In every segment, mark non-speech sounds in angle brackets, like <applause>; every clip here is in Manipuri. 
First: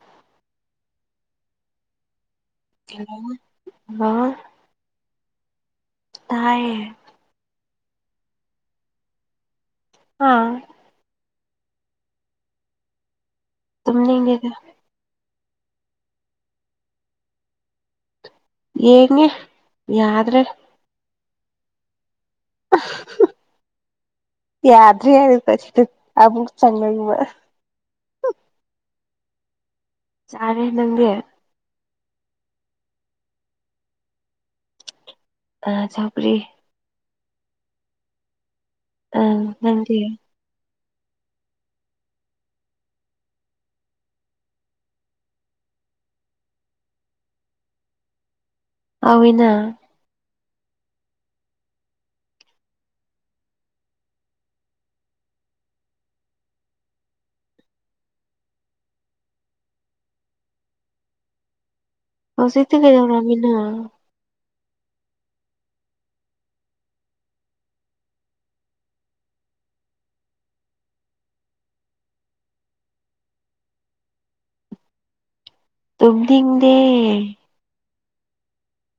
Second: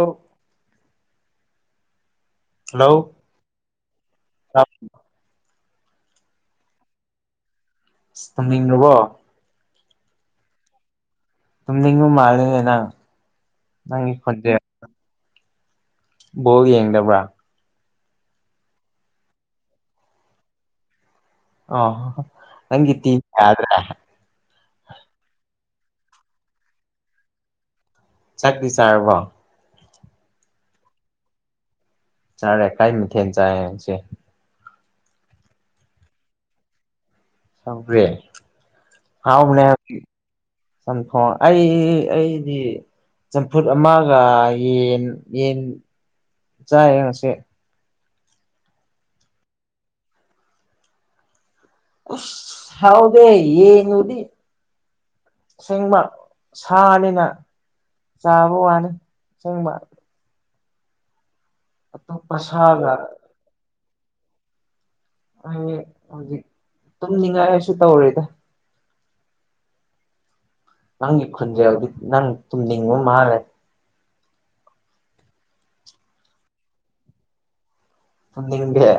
ꯑꯣ ꯍꯂꯣ ꯍꯂꫭ ꯇꯥꯏꯌꯦ ꯇꯨꯝꯅꯤꯡꯉꯥꯕꯣ ꯑꯥ ꯇꯨꯝꯅꯤꯡꯕ ꯃꯥꯜꯂꯦꯅꯦ ꯅꯪ ꯅꯪꯒꯤ ꯇꯨꯝꯅꯤꯡ ꯑꯦꯗ ꯈꯣꯟꯖꯦꯜ ꯕꯣꯜ ꯌꯦꯡꯗꯕ꯭ꯔꯥ ꯌꯦꯉꯤ ꯌꯥꯗ꯭ꯔꯦ ꯑꯣ ꯅꯪꯅꯒꯤ ꯇꯤ ꯌ꯭ꯗꯔꯦ ꯌꯥꯗ꯭ꯔ ꯍꯥꯏꯒꯥ ꯑꯁꯤꯗ ꯑꯃꯨꯛ ꯆꯪꯈ꯭ꯔꯤ ꯃꫭꯏ ꯆꯥꯛꯇꯤ ꯆꯥꯔꯕꯣ ꯆꯥꯔꯦ ꯅꯪꯗꯤ ꯆꯥꯔꯦ ꯀꯩ ꯃꯥꯊꯦꯟ ꯆꯥꯏ ꯉꯥꯁꯤ ꯑꯥ ꯁꯥꯎꯒ꯭ꯔꯤ ꯁꯥꯎꯒ꯭ꯔꯤ ꯑ ꯍꯥꯎꯕꯅꯦ ꯅꯪꯗꯤ ꯆꯝꯊꯣꯡ ꯑꯩ ꯑꯩꯗꯤ ꯆꯝꯐꯨꯠ ꯑꯃꯒ ꯌꯦꯟ ꯌꯦꯟ ꯆꯥꯏꯌꯦ ꯉꯁꯤ ꯍꯥꯎꯏꯅ ꯎꯁ ꯍꯥꯎꯗꯦ ꯌꯦꯟꯒꯥ ꯎꯇꯤ ꯑꯁꯦꯡꯕ ꯁꯥꯅꯤꯅ ꯆꯥꯕ ꯋꯥꯅꯤ ꯁꯦꯡꯕ ꯑꯇꯣꯞꯄ ꯍꯧꯖꯤꯛꯇꯤ ꯁꯥꯒ ꯀꯩꯗꯧꯔꯒꯦ ꯅꯪ ꯑꯩ ꯍꯧꯖꯤꯛ ꯇꯨꯝꯅꯤꯡꯉꯥꯏ ꯑꯩꯁꯨ ꯇꯧꯔꯤꯗ ꯅꯪꯒꯤ ꯈꯨꯟꯖꯦꯟꯗꯨ ꯅꯪ ꯇꯨꯝꯅꯤꯡꯕ ꯃꯥꯜꯂꯦ ꯇꯨꯝꯅꯤꯗꯦ ꯇꯨꯝꯅꯤꯡꯗꯦ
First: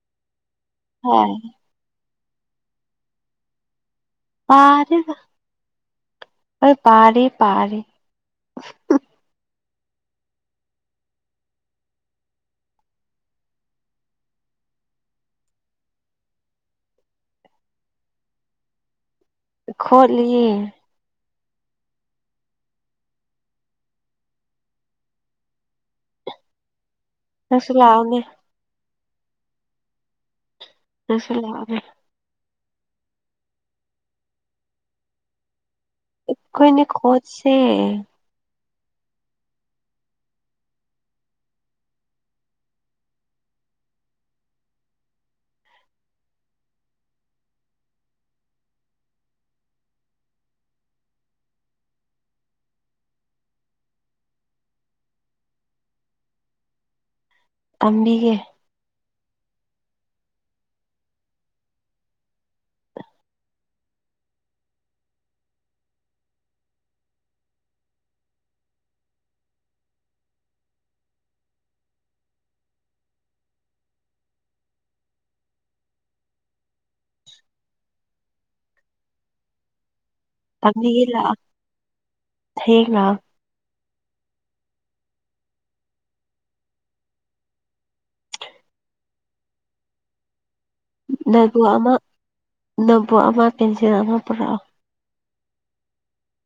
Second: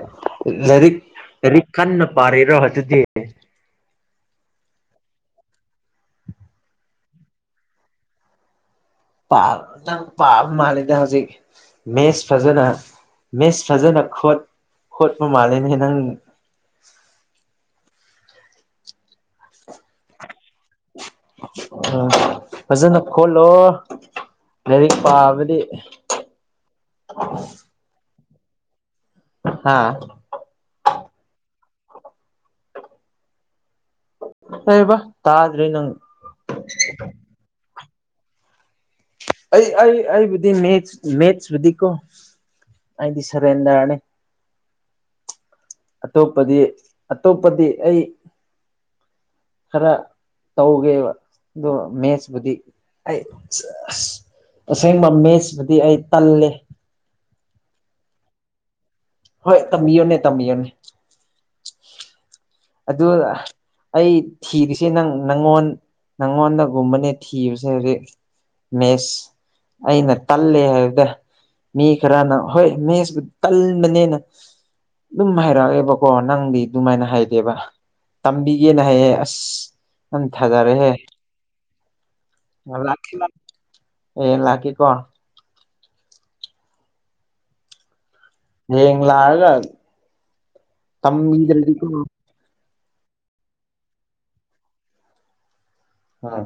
ꯂꯥꯏꯔꯤꯛ ꯍꯣꯏ ꯂꯥꯏꯔꯤꯛ ꯀꯟꯅ ꯄꯥꯔꯤꯔꯣ ꯑꯗꯨꯗꯤ ꯄꯥꯗꯦꯗꯥ ꯑꯣꯏ ꯄꯥꯔꯦ ꯄꯥꯔꯦ ꯄꯥꯕ ꯅꯪ ꯄꯥꯕ ꯃꯥꯜꯂꯤꯗ ꯍꯧꯖꯤꯛ ꯃꯦꯁ ꯐꯖꯅ ꯃꯦꯁ ꯐꯖꯅ ꯈꫭꯠ ꯈꯣꯠꯄ ꯃꯥꯂꯦꯅꯦ ꯅꯪ ꯈꯣꯠꯂꯤ ꯑꯥ ꯐꯖꯅ ꯈꯣꯠꯂꯣ ꯂꯥꯏꯔꯤꯛ ꯄꯥꯕꯗꯤ ꯅꯪꯁꯨ ꯂꯥꯛꯑꯣꯅꯦ ꯍꯥꯥ ꯅꯪꯁꯨ ꯂꯥꯛꯑꯣꯅꯦ ꯀꯩ ꯍꯥꯏꯕ ꯇꯥꯗ꯭ꯔꯦ ꯅꯪ ꯑꯩꯈꯣꯏꯅꯤ ꯈꯣꯠꯁꯦ ꯑꯩ ꯑꯩ ꯑꯩꯕꯨꯗꯤ ꯃꯦꯠꯁ ꯃꯦꯠꯁꯕꯨꯨꯗꯤꯀꯣ ꯑꯩꯗꯤ ꯁꯔꯦꯟꯗꯔꯅꯦ ꯑꯇꯣꯞꯄꯗꯤ ꯑꯇꯣꯞꯄꯗꯤ ꯑꯩ ꯈꯔ ꯇꯧꯒꯦꯕ ꯑꯗꯣ ꯃꯦꯠꯁꯄꯨꯗꯤ ꯑꯩ ꯑꯁ ꯑꯁꯦꯡꯕ ꯃꯦꯠꯁꯄꯨꯗꯤ ꯑꯩ ꯇꯜꯂꯦ ꯇꯝꯕꯤꯒꯦ ꯍꯣꯏ ꯇꯝꯕꯤꯌꯣꯅꯦ ꯇꯝꯕꯤꯌꯣꯅꯦ ꯑꯗꯨ ꯑꯩ ꯊꯤꯔꯤꯁꯦ ꯅꯪ ꯅꯪꯉꯣꯟ ꯅꯪꯉꯣꯟꯗꯒꯨꯝꯕꯅꯦ ꯊꯤꯕꯁꯦ ꯍꯧꯖꯤꯛ ꯃꯦꯁ ꯑꯩꯅ ꯇꯜꯂꯦ ꯍꯥꯏꯕꯗ ꯃꯤ ꯈꯔꯅ ꯍꯣꯏ ꯃꯦꯁꯕꯨ ꯇꯟꯕꯅꯦꯅ ꯑꯗꯨꯝ ꯍꯥꯏꯔꯛꯑꯦꯕꯀꯣ ꯅꯪꯒꯤ ꯑꯗꯨꯃꯥꯏꯅ ꯍꯥꯏ ꯀꯕ <unintelligible> ꯇꯝꯕꯤꯒꯦꯅ ꯍꯥꯏꯌꯦ ꯑꯁ ꯅꯪ ꯊꯥꯖꯔꯦꯍꯦ ꯇꯝꯕꯤꯒꯦ ꯂꯥꯛꯑꯣ ꯍꯌꯦꯡ ꯂꯥꯛꯑꯣ ꯑꯦ ꯂꯥꯛꯀꯦ ꯀꯣ ꯌꯦꯡ ꯂꯥꯛꯑꯒ ꯅꯣꯠꯕꯨꯛ ꯇꯝꯕꯤꯗ꯭ꯔꯗꯤꯀꯣ ꯑꯃ ꯅꯣꯠꯕꯨꯛ ꯑꯃ ꯄꯦꯟꯁꯤꯜ ꯑꯃ ꯄꯨꯔꯛꯑꯣ ꯎꯝ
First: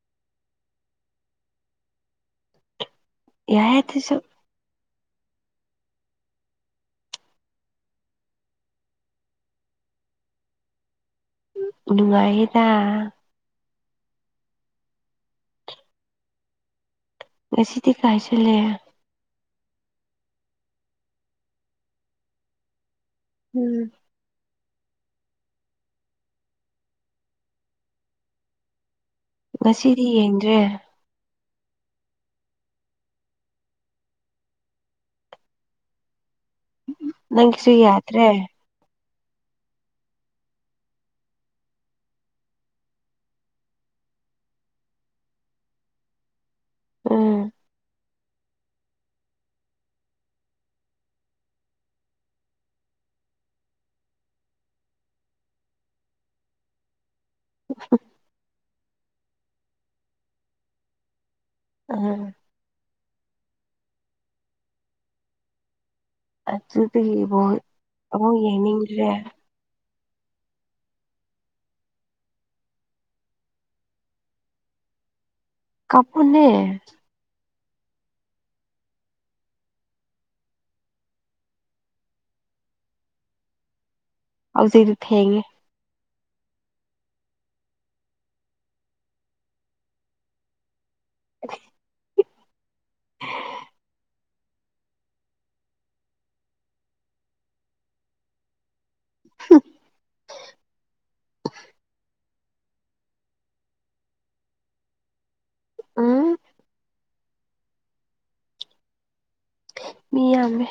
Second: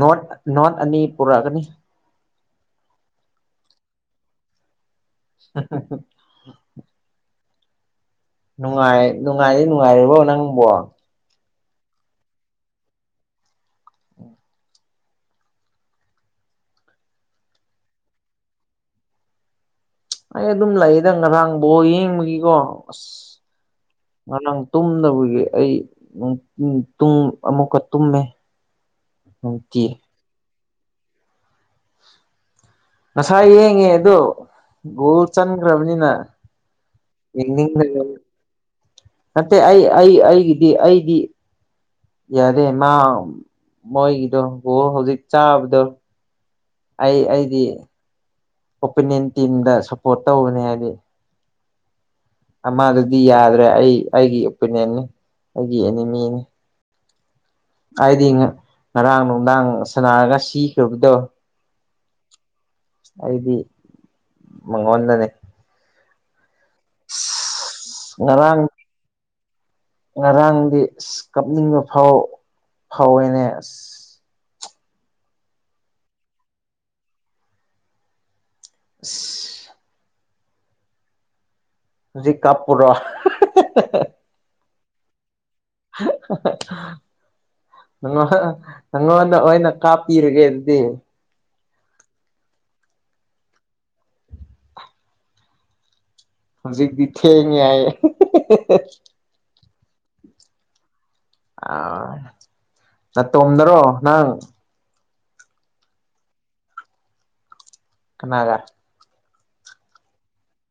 ꯅꯣꯠ ꯅꯣꯠ ꯑꯅꯤ ꯄꯨꯔꯛꯒꯅꯤ ꯌꯥꯏ ꯑꯗꯨꯁꯨ <inaudible> <unintelligible> ꯅꯨꯡꯉꯥꯏ ꯅꯨꯡꯉꯥꯏꯗꯤ ꯅꯨꯡꯉꯥꯏꯔꯤꯕꯣ ꯅꯪꯕꯨ ꯅꯨꯡꯉꯥꯏꯌꯦꯗ ꯉꯁꯤꯗꯤ ꯀꯥꯏ ꯆꯠꯂꯦ ꯑꯩ ꯑꯗꯨꯝ ꯂꯩꯌꯦꯗ ꯉꯔꯥꯡ ꯕꯣꯜ ꯌꯦꯡꯕꯒꯤꯀꯣ ꯑꯁ ꯎꯝ ꯉꯔꯥꯡ ꯇꯨꯝꯗꯕꯒꯤ ꯑꯩ <unintelligible> ꯑꯃꯨꯛꯀ ꯇꯨꯝꯃꯦ <inaudible> ꯉꯁꯤꯗꯤ ꯌꯦꯡꯗ꯭ꯔꯦ ꯉꯁꯥꯏ ꯌꯦꯡꯉꯦ ꯑꯗꯣ ꯒꯣꯜ ꯆꯟꯈ꯭ꯔꯕꯅꯤꯅ ꯅꯪꯒꯤꯁꯨ ꯌꯥꯗ꯭ꯔꯦ <unintelligible> ꯅꯠꯇꯦ ꯑꯩ ꯑꯩ ꯑꯩꯒꯤꯗꯤ ꯑꯩꯗꯤ ꯌꯥꯗꯦ ꯃꯥ ꯃꯣꯏꯒꯤꯗꯣ ꯍꯧꯖꯤꯛ ꯆꯥꯕꯗꯣ ꯑꯩ ꯎꯝ ꯑꯩꯗꯤ ꯑꯣꯄꯣꯅꯦꯟ ꯇꯤꯝꯗ ꯁꯞꯄꯣꯔꯠ ꯇꯧꯕꯅꯦ ꯍꯥꯏꯗꯤ ꯑꯃꯗꯨꯗꯤ ꯌꯥꯗ꯭ꯔꯦ ꯑꯩ ꯑꯩꯒꯤ ꯑꯣꯄꯤꯅꯤꯌꯟꯅꯤ ꯑꯩꯒꯤ ꯑꯦꯅꯤꯃꯤꯅꯦ ꯑꯩꯗꯤ ꯉꯔꯥꯡ ꯅꯨꯡꯗꯥꯡ ꯁꯅꯥꯔꯒ ꯁꯤꯈ꯭ꯔꯕꯗꯣ ꯎꯝ ꯑꯩꯗꯤ ꯃꯪꯉꯣꯟꯟꯗꯅꯦ ꯑꯗꯨꯗꯤꯕꯣ ꯑꯃꯛ ꯉꯔꯥꯡ ꯌꯦꯡꯅꯤꯡꯗ꯭ꯔꯦ ꯉꯔꯥꯡꯗꯤ ꯑꯁ ꯀꯞꯅꯤꯡꯕ ꯐꯥꯎ ꯐꯥꯎꯋꯦꯅꯦ ꯑꯁ ꯀꯞꯄꯨꯅꯦ ꯑꯁ ꯍꯨꯖꯤꯛ ꯀꯞꯄꯨꯔꯣ ꯍꯧꯖꯤꯛꯇꯤ ꯊꯦꯡꯉꯦ <inaudible> ꯅꯉꯣꯟ ꯅꯪꯉꯣꯟꯗ ꯑꯣꯏꯅ ꯀꯥꯞꯄꯤꯔꯒꯦ ꯑꯗꯨꯗꯤ <inaudible> ꯍꯧꯖꯤꯛꯗꯤ ꯊꯦꯡꯉ ꯍꯥꯏ <unintelligible> ꯑꯥ ꯅꯇꯣꯝꯗꯔꯣ ꯅꯪ ꯑ <unintelligible> ꯀꯅꯥꯒ ꯃꯤ ꯌꯥꯝꯃꯦ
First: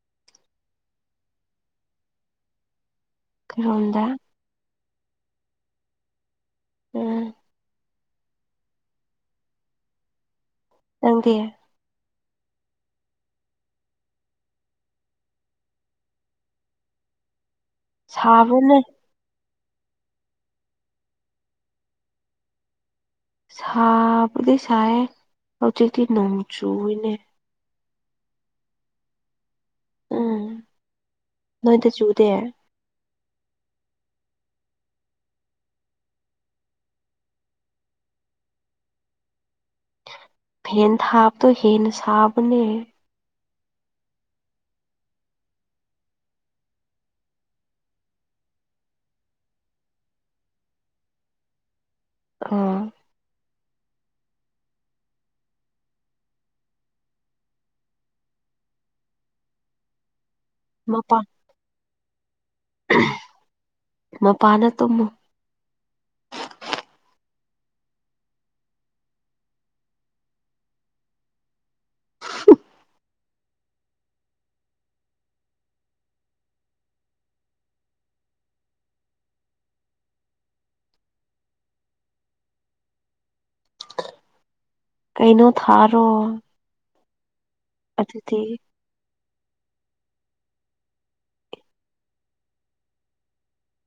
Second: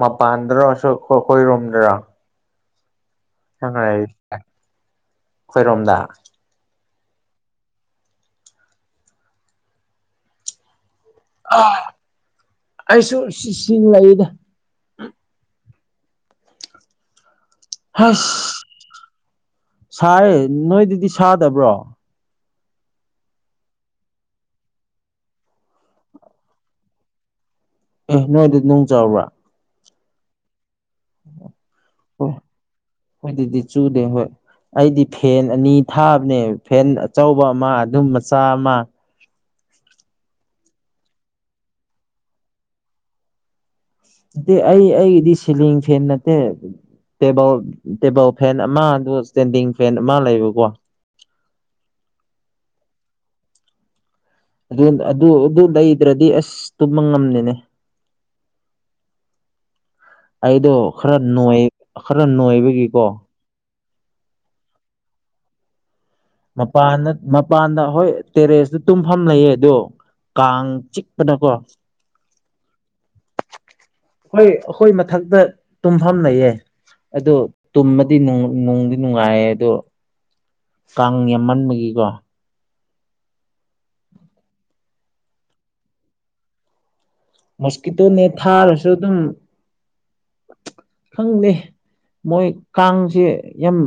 ꯃꯥ ꯄꯥꯟꯗ꯭ꯔꯣꯁꯨꯣꯈꯣꯏ ꯔꯣꯝꯗ꯭ꯔ ꯁꯪꯉꯥꯏ ꯈꯣꯏꯔꯣꯝꯗ ꯑꯩꯈꯣꯏꯔꯣꯝꯗ ꯎꯝ ꯇꯪꯗꯤꯦ ꯑ ꯑꯩꯁꯨ ꯁꯤ ꯂꯩꯗ ꯑꯁ ꯁꯥꯕ꯭ꯔꯅꯦ ꯁ ꯅꯣꯏꯗꯨꯗꯤ ꯁꯥꯗꯕ꯭ꯔꯣ ꯁꯥꯕꯗꯤ ꯁꯦ ꯍꯧꯖꯤ ꯅꯣꯡ ꯆꯨꯏꯅꯦ ꯑꯦ ꯅꯣꯏꯗ ꯅꯅꯨꯡ ꯆꯥꯎꯕ꯭ꯔꯥ ꯎꯝ ꯅꯣꯏꯗ ꯆꯨꯗꯦ ꯍꯣꯏ ꯑꯗꯨꯗꯤ ꯆꯨꯗꯦ ꯍꯣꯏ ꯑꯩꯗꯤ ꯐꯦꯟ ꯑꯅꯤ ꯊꯥꯕꯅꯦ ꯐꯦꯟ ꯑꯆꯧꯕ ꯑꯃ ꯑꯗꯨꯝ ꯃꯆꯥ ꯑꯃ ꯐꯦꯟ ꯊꯥꯕꯗꯣ ꯍꯦꯟꯅ ꯁꯥꯕꯅꯦ ꯅꯠꯇꯦ ꯑꯩ ꯑꯩꯒꯤꯗꯤ ꯁꯤꯂꯤꯡ ꯐꯦꯟ ꯅꯠꯇꯦ ꯇꯦꯕꯜ ꯇꯦꯕꯜ ꯐꯦꯟ ꯑꯃ ꯑꯗꯨꯒ ꯏꯁꯇꯦꯟꯗꯤꯡ ꯐꯦꯟ ꯑꯃ ꯂꯩꯕꯀꯣ ꯑꯣ ꯑꯗꯨ ꯑꯗꯨ ꯂꯩꯗ꯭ꯔꯗꯤ ꯑꯁ ꯇꯨꯝꯕ ꯉꯝꯅꯤꯅꯦ ꯑꯩꯗꯣ ꯈꯔ ꯃꯄꯥꯟ ꯈꯔ ꯅꯣꯏꯕꯒꯤꯀꯣ ꯃꯄꯥꯅ ꯇꯨꯝꯃꯨ ꯃꯄꯥꯟꯗ ꯃꯄꯥꯟꯗ ꯍꯣꯏ ꯇꯦꯔꯦꯁꯇꯨ ꯇꯨꯝꯐꯝ ꯂꯩꯌꯦ ꯑꯗꯣ ꯀꯥꯡ ꯆꯤꯛꯄꯗꯀꯣ ꯍꯣꯏ ꯑꯩꯈꯣꯏ ꯃꯊꯛꯇ ꯇꯨꯝꯐꯝ ꯂꯩꯌꯦ ꯑꯗꯣ ꯇꯨꯝꯃꯗꯤ ꯅꯨꯡꯗꯤ ꯅꯨꯡꯉꯥꯏꯌꯦ ꯑꯗꯣ ꯀꯥꯡ ꯌꯥꯝꯃꯟꯕꯒꯤꯀꯣ ꯀꯩꯅꯩꯅꯣ ꯊꯥꯔꯣ ꯃꯁꯀꯤꯇꯣ ꯑꯗꯨꯗꯤ ꯅꯅꯦꯊꯥꯔꯁꯨꯣꯏ ꯑꯗꯨ ꯈꯪꯗꯦ ꯃꯣꯏ ꯀꯥꯡꯁꯦ ꯌꯥꯝ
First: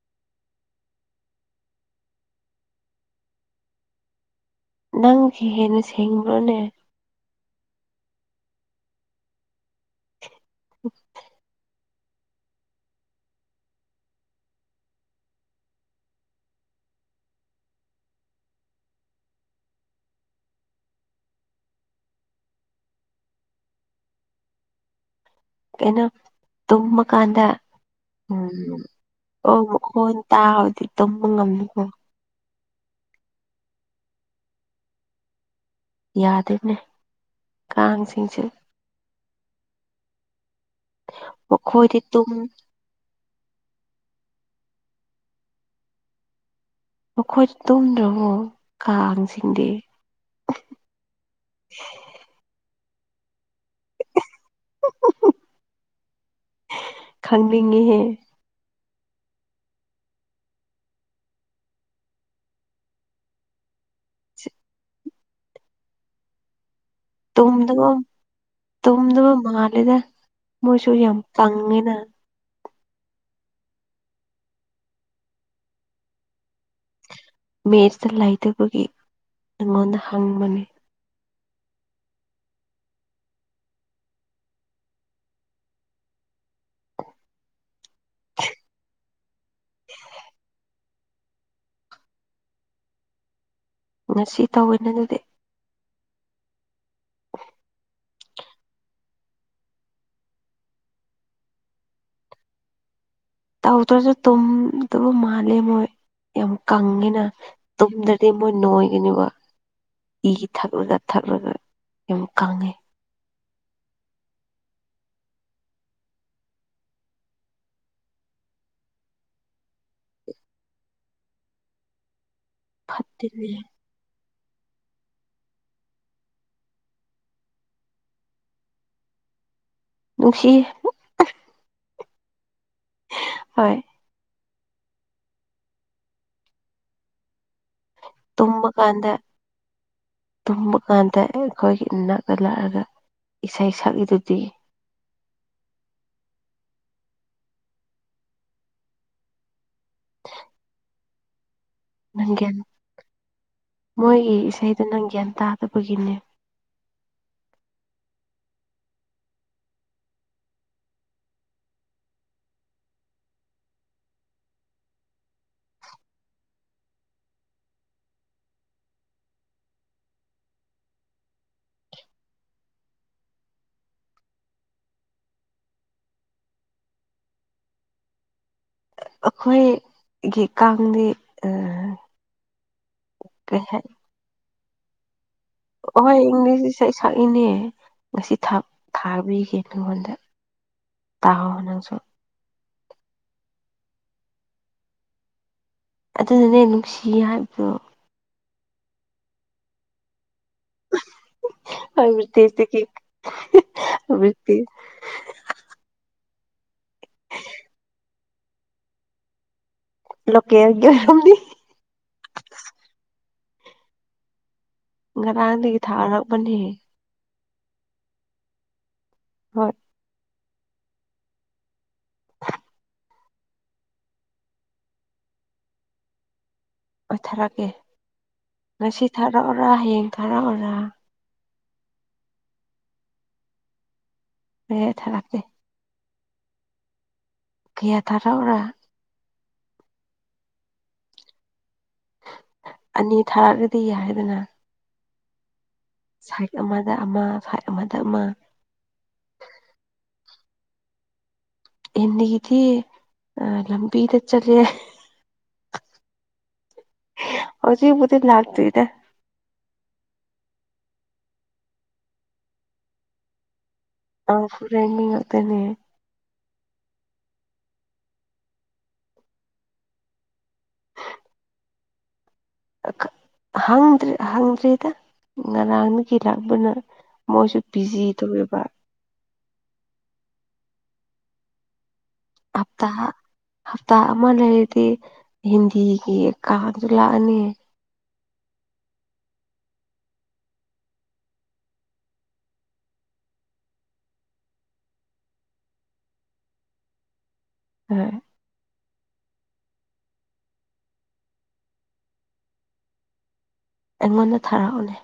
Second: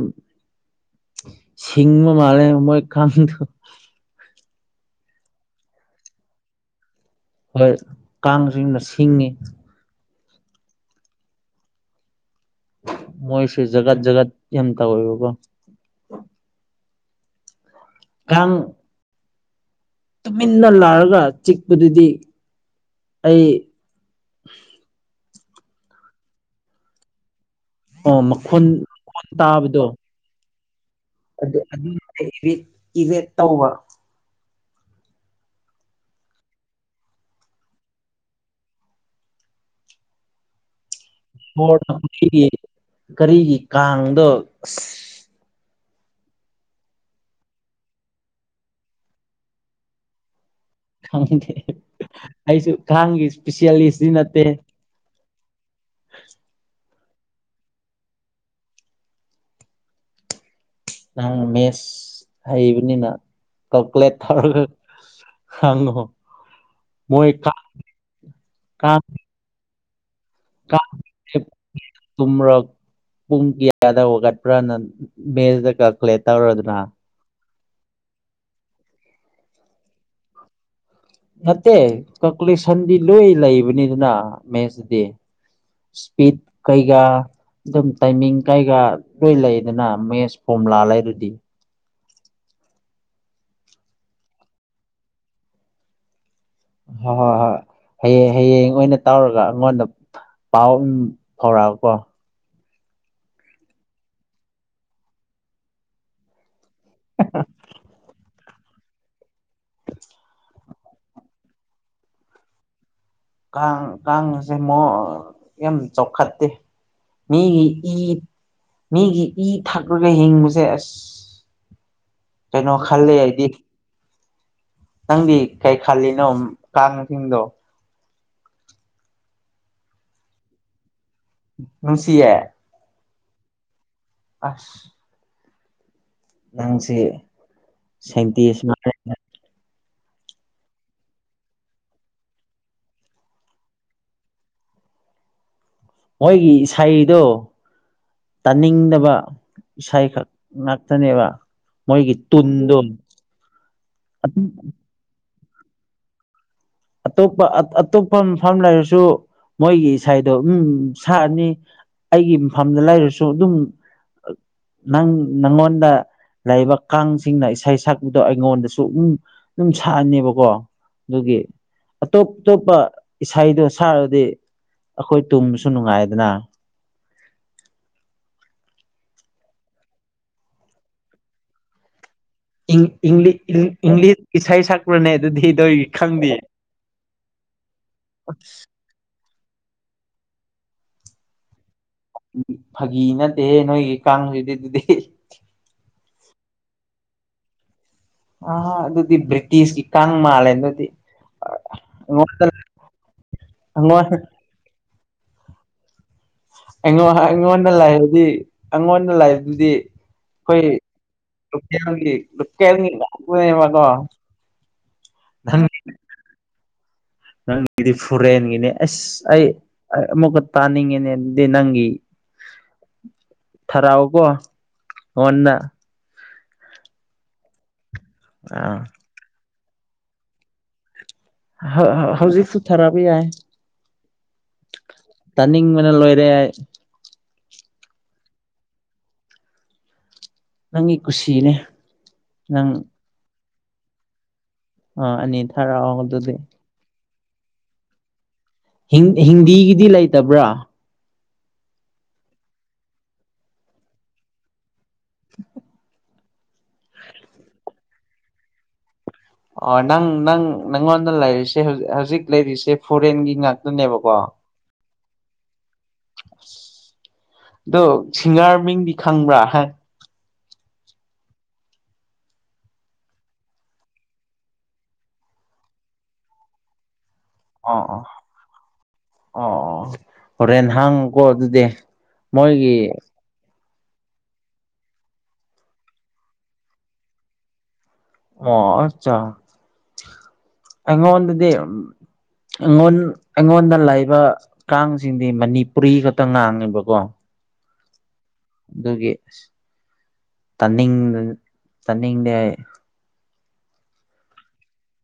ꯁꯤꯁꯤꯡꯃ ꯃꯥꯔꯦ ꯃꯣꯏ ꯀꯥꯟꯗ ꯅꯪꯒꯤ ꯍꯦꯟꯅ ꯁꯦꯡꯕ꯭ꯔꯣꯅꯦ ꯍꯣꯏ ꯀꯥꯡꯁꯤꯅ ꯁꯤꯡꯉꯤ ꯎ ꯃꯣꯏꯁꯨ ꯖꯒꯥꯠ ꯖꯒꯥꯠ ꯌꯝ ꯇꯧꯑꯦꯏꯕꯀꯣ ꯀꯥꯡ ꯇꯨꯃꯤꯟꯅ ꯂꯥꯛꯑꯒ ꯆꯤꯛꯄꯗꯨꯗꯤ ꯑꯩ ꯀꯩꯅꯩꯅꯣ ꯇꯨꯝꯃ ꯀꯥꯟꯗ ꯑꯣ ꯃꯈꯣꯟ ꯃꯈꯣꯟ ꯑꯣꯛ ꯇꯥꯕꯗꯣ ꯃꯈꯣꯟ ꯇꯥꯎ ꯑꯗꯨ ꯏꯚꯦꯠ ꯇꯧꯕ ꯌꯥꯗꯦꯅꯦ ꯀꯥꯡꯁꯤꯡꯁꯦ ꯍꯣꯔꯅ ꯃꯈꯣꯏꯗꯤ ꯇꯨꯝ ꯑꫭꯏꯒꯤ ꯀꯔꯤꯒꯤ ꯀꯥꯡꯗꯣ ꯑꯁ ꯃꯈꯣꯏꯗ ꯇꯨꯝꯗ꯭ꯔꯕ ꯀꯥꯡꯁꯤꯡꯗꯤ ꯈꯪꯗꯦ ꯑꯩꯁꯨ ꯀꯥꯡꯒꯤ ꯏꯁꯄꯤꯁꯤꯌꯦꯁꯇꯤ ꯅꯠꯇꯦ ꯈꯪꯅꯤꯡꯉꯤꯍꯦ ꯅꯍꯪ ꯃꯦꯠꯁ ꯍꯩꯕꯅꯤꯅ ꯀꯜꯀꯨꯂꯦꯠ ꯇꯧꯔꯒ ꯍꯪꯉꯣ ꯃꯣꯏ ꯇꯨꯝꯗꯕ ꯇꯨꯝꯗꯕ ꯃꯥꯜꯂꯦꯗ ꯃꯣꯏꯁꯨ ꯌꯥꯝ ꯄꯪ ꯉꯦꯅ ꯇꯨꯝꯔꯣꯛ ꯄꯨꯡ ꯀꯌꯥꯗ ꯋꯥꯒꯠꯄ꯭ꯔꯥꯅ ꯃꯦꯖꯇ ꯀꯛꯈꯂꯦ ꯇꯧꯔꯗꯅ ꯃꯦꯠꯁꯇ ꯂꯩꯇꯕꯒꯤ ꯑꯩꯉꯣꯟꯗ ꯍꯪꯕꯅꯤ ꯅꯠꯇꯦ ꯀꯀꯨꯂꯦꯛꯁꯟꯗꯤ ꯂꯣꯏ ꯂꯩꯕꯅꯤꯗꯅ ꯃꯦꯁꯇꯗꯤ ꯏꯁꯄꯤꯠ ꯀꯩꯀ ꯑꯗꯨꯝ ꯇꯥꯏꯃꯤꯡ ꯀꯩꯒ ꯂꯣꯏ ꯂꯩꯗꯅ ꯃꯦꯠꯁ ꯐꯣꯝ ꯂꯥꯑ ꯂꯩꯔꯗꯤ ꯉ ꯁꯤ ꯇꯧꯋꯦꯅ ꯑꯗꯨꯗꯤ ꯍꯣꯏ ꯍꯣꯏ ꯍꯣꯏ ꯍꯌꯦꯡ ꯍꯌꯦꯡ ꯑꯣꯏꯅ ꯇꯧꯔꯒ ꯑꯩꯉꯣꯟꯗ ꯄꯥꯎ ꯑꯗꯨ ꯐꯥꯎꯔꯛꯑ ꯀꯣ ꯇꯧꯗ꯭ꯔꯁꯨ ꯇꯨꯝꯗꯕ ꯃꯥꯜꯂꯦ ꯃꯣꯏ ꯌꯥꯝ ꯀꯪꯉꯦꯅꯨꯝꯗ꯭ꯔ <unintelligible> ꯑꯗꯩ ꯃꯣꯏ ꯅꯅꯨꯡꯉ ꯑꯣꯏꯒꯅꯤꯕ ꯏ ꯊꯛꯂꯒ ꯊꯛꯂꯒ ꯌꯥꯝ ꯀꯪꯉꯦ꯫ ꯀꯥꯡ ꯀꯥꯡꯁꯦ ꯃꯨꯛ ꯌꯥꯝ ꯆꯥꯎꯈꯠꯇꯦ ꯃꯤꯒꯤ ꯏ ꯃꯤꯒꯤ ꯏ ꯊꯛꯂꯒ ꯍꯤꯡꯕꯁꯦ ꯑꯁ ꯀꯩꯅꯣ ꯈꯜꯂꯦ ꯍꯥꯏꯗꯤ ꯐꯠꯇꯦꯅꯦ ꯅꯪꯗꯤ ꯀꯩ ꯈꯜꯂꯤꯅꯣ ꯀꯥꯡꯁꯤꯡꯗꯣ ꯅꯨꯡꯁꯤ ꯅꯨꯡꯁꯤꯌꯦ ꯍꯣꯏ ꯑꯁ ꯅꯪꯁꯦ ꯁꯥꯏꯟꯇꯤꯁ ꯇꯨꯝꯕ ꯃꯥꯜꯂꯦ ꯀꯥꯟꯗ ꯇꯨꯝꯕ ꯀꯥꯟꯗ ꯑꯩꯈꯣꯏꯒꯤ ꯏꯅꯥꯛꯇ ꯂꯥꯛꯑꯒ ꯏꯁꯩ ꯁꯛꯂꯤꯗꯨꯗꯤ ꯃꯣꯏꯒꯤ ꯏꯁꯩꯗꯣ ꯇꯥꯅꯤꯡꯗꯕ ꯏꯁꯩꯈꯛ ꯉꯥꯛꯇꯅꯦꯕ ꯃꯣꯏꯒꯤ ꯅꯪꯒꯦꯟ ꯇꯨꯟꯗꯣ ꯃꯣꯏꯒꯤ ꯏꯁꯩꯗꯨ ꯅꯪꯒꯦꯟ ꯇꯥꯗꯕꯒꯤꯅꯦ ꯑꯇꯣꯞꯄ ꯑꯇꯣꯞꯄ ꯐꯐꯝꯐꯝ ꯂꯩꯔꯁꯨ ꯃꯣꯏꯒꯤ ꯏꯁꯗꯣ ꯎꯝ ꯁꯥꯛꯔꯅꯤ ꯑꯩꯒꯤ ꯃꯐꯝꯗ ꯂꯩꯔꯁꯨ ꯑꯗꯨꯝ ꯅꯪ ꯅꯪꯉꯣꯟꯗ ꯂꯕ ꯀꯥꯡꯁꯤꯡꯅ ꯏꯁꯩ ꯁꯛꯄꯗꯣ ꯑꯩꯉꯣꯟꯗꯁꯨ ꯑꯗꯨꯝ ꯁꯛꯑꯅꯦꯕꯀꯣ ꯑꯗꯨꯒꯤ ꯑꯇꯣꯞ ꯑꯇꯣꯞꯄ ꯏꯁꯩꯗꯣ ꯁꯥꯔꯗꯤ ꯑꯩꯈꯣꯏ ꯇꯨꯝꯕꯁꯨ ꯅꯨꯡꯉꯥꯏꯗꯅ ꯑꯩꯈꯣꯏꯒꯤ ꯀꯥꯡꯗꯤ ꯏ ꯏꯂꯤ ꯏ ꯀꯩ ꯍꯥꯏ ꯏꯪꯂꯤꯁ ꯁꯥꯏ ꯁꯥꯀꯅꯦ ꯑꯗꯨ ꯍꯣꯏ ꯏꯪꯂꯤꯁ ꯏꯁꯩ ꯁꯛꯏꯅꯦ ꯉꯁꯤ ꯊꯥꯛ ꯊꯥꯕꯤꯒꯦ ꯅꯪ ꯑꯣꯟꯗ ꯇꯥꯛꯑꯣ ꯅꯪꯁꯨ ꯐꯥꯒꯤ ꯅꯠꯇꯦ ꯅꯣꯏꯒꯤ ꯀꯥꯡꯁꯤꯗꯤ ꯑꯗꯨꯗꯤ ꯑꯗꯨꯅꯅꯦ ꯅꯨꯡꯁꯤ ꯍꯥꯏꯕꯗꯣ ꯑ ꯑꯗꯨꯗꯤ ꯕ꯭ꯔꯤꯇꯤꯁꯀꯤ ꯀꯥꯡꯪ ꯃꯥꯜꯂꯦ ꯑꯗꯨ ꯑꯕꯔꯇꯤꯁꯤ ꯑꯩꯉꯣꯟ ꯑꯕꯔꯇꯤ ꯑꯩꯉꯣꯟꯗ ꯂꯥꯏꯏꯕꯗꯤ ꯑꯩꯉꯣꯟꯗ ꯂꯥꯏꯏꯕꯗꯨꯗꯤ ꯂꯣꯀꯦꯜꯒꯤ ꯑꯣꯏꯔꯝꯅꯤ ꯂ ꯂꯀ ꯂꯥꯛꯕꯀꯣ <inaudible> ꯉꯔꯥꯡꯗꯒꯤ ꯊꯥꯔꯛꯄꯅꯦ ꯅꯪꯒꯤꯗꯤ ꯐꯣꯔꯦꯟꯒꯤꯅꯤ ꯑꯁ ꯑꯩ ꯍꯣꯏ ꯑꯃꯨꯛꯀ ꯇꯥꯅꯤꯡꯉꯤꯅꯦꯗꯤ ꯅꯪꯒꯤ ꯊꯔꯛꯑꯣꯀꯣ ꯅꯟꯅ ꯍ ꯊꯥꯔꯛꯀꯦ ꯑꯥ ꯉꯁꯤ ꯊꯥꯔꯛꯎꯔꯥ ꯍꯌꯦꯡ ꯊꯥꯔꯛꯎꯔꯥ ꯍꯧꯖꯤꯛꯁꯨꯨꯊꯔꯕ ꯌꯥꯏ ꯑꯦ ꯊꯔꯛꯀꯦ ꯇꯅꯤꯡꯕꯅ ꯂꯣꯏꯔꯦ ꯍꯥꯢ ꯀꯌꯥ ꯊꯔꯥꯎꯔ ꯅꯪꯒꯤ ꯀꯨꯁꯤꯅꯦ ꯅꯪ ꯑꯅꯤ ꯊꯥꯔꯛꯒꯗꯤ ꯌꯥꯏꯔꯗꯅ ꯑ ꯑꯅꯤ ꯊꯔꯥꯎ ꯁꯥꯏꯠ ꯑꯃꯗ ꯑꯃ ꯁꯥꯏꯠ ꯑꯃꯗ ꯑꯃ ꯍꯤꯟꯗꯤꯒꯤꯗꯤ ꯂꯩꯇꯕ꯭ꯔꯥ ꯍꯅꯤ ꯏꯗꯤ ꯑ ꯂꯝꯕꯤꯗ ꯆꯂꯦ <unintelligible> ꯍꯍ ꯍꯧꯖꯤꯛꯕꯨꯗꯤ ꯂꯥꯛꯇ꯭ꯔꯤꯗ ꯑꯣ ꯅꯪ ꯅꯪ ꯅꯪꯉꯣꯟꯗ ꯂꯩꯔꯤꯁꯦ ꯍꯧꯖꯤꯛ ꯍꯧꯖꯤꯛ ꯂꯩꯔꯤꯁꯦ ꯐꯣꯔꯦꯟꯒꯤ ꯉꯥꯛꯇꯅꯦꯕꯀꯣ ꯑꯥ ꯐꯣꯔꯦꯟꯒꯤ ꯉꯥꯛꯇꯅꯦ ꯑꯁ ꯑꯗꯣ ꯁꯤꯡꯒꯥꯔ ꯃꯤꯡꯗꯤ ꯈꯪꯕ꯭ꯔꯥ ꯍꯥꯏ ꯑ ꯀ ꯍꯪꯗ꯭ꯔꯦ ꯍꯪꯗ꯭ꯔꯤꯗ ꯉꯔꯥꯡꯗꯒꯤ ꯂꯥꯛꯕꯅ ꯃꯣꯏꯁꯨ ꯑꯣ ꯄꯤꯖꯤꯗ ꯑꯣꯏꯕ ꯑꯣ ꯑꯣ ꯑꯣ ꯍꯣꯔꯦꯟ ꯍꯥꯡꯉꯨꯀꯣ ꯑꯗꯨꯗꯤ ꯃꯣꯏꯒꯤ ꯍꯞꯇꯥ ꯍꯞꯇꯥ ꯑꯃ ꯂꯩꯔꯗꯤ ꯍꯤꯟꯗꯤꯒꯤ ꯀꯥꯝꯖꯨ ꯂꯥꯛꯑꯅꯤ ꯑꯣ ꯑꯆꯥ ꯑꯩꯉꯣꯟꯗꯗꯤ ꯑꯩꯉꯣꯟ ꯑꯩꯉꯣꯟꯗ ꯂꯩꯕ ꯀꯥꯡꯁꯤꯡꯗꯤ ꯃꯅꯤꯄꯨꯔꯤ ꯈꯛꯇ ꯉꯥꯡꯉꯦꯕꯀꯣ ꯍꯣꯏ ꯑꯗꯨꯒꯤ ꯇꯥꯅꯤꯡꯕꯖꯨ ꯇꯥꯅꯤꯡꯗꯦ ꯑꯩ ꯑꯩꯉꯣꯟꯗ ꯊꯥꯔꯛꯎꯅꯦ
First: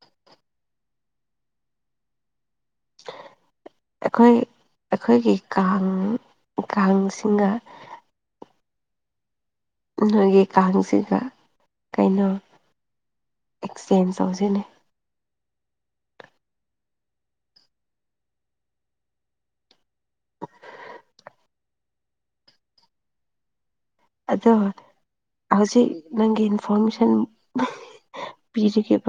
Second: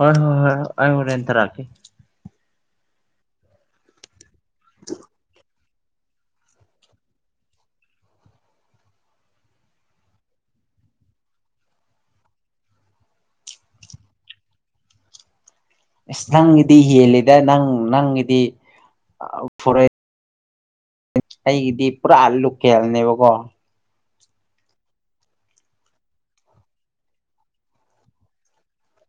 ꯍꯣꯏ ꯍꯣꯏ ꯍꯣꯏ ꯑꯩ ꯍꯣꯔꯦꯟ ꯊꯥꯔꯛꯀꯦ ꯑꯩꯈꯣꯏ ꯑꯩꯈꯣꯏꯒꯤ ꯀꯥꯡ ꯀꯥꯡꯁꯤꯡꯒ ꯅꯣꯏꯒꯤ ꯀꯥꯡꯁꯤꯒ ꯀꯩꯅꯣ ꯑꯦꯛꯆꯦꯟꯖ ꯇꯧꯁꯤꯅꯦ ꯅꯪꯒꯤꯗꯤ ꯍꯦꯜꯂꯤꯗ ꯅꯪ ꯅꯪꯒꯤꯗꯤ ꯑ ꯐꯣꯔꯦ ꯑꯩꯒꯤꯗꯤ ꯄꯨꯔꯥ ꯂꯣꯀꯦꯜꯅꯦꯕꯀꯣ ꯑꯗꯣ ꯍꯧꯖꯤꯛ ꯅꯪꯒꯤ ꯏꯟꯐꯣꯔꯃꯦꯁꯟ ꯑ ꯍꯤ ꯄꯤꯔꯒꯦꯕ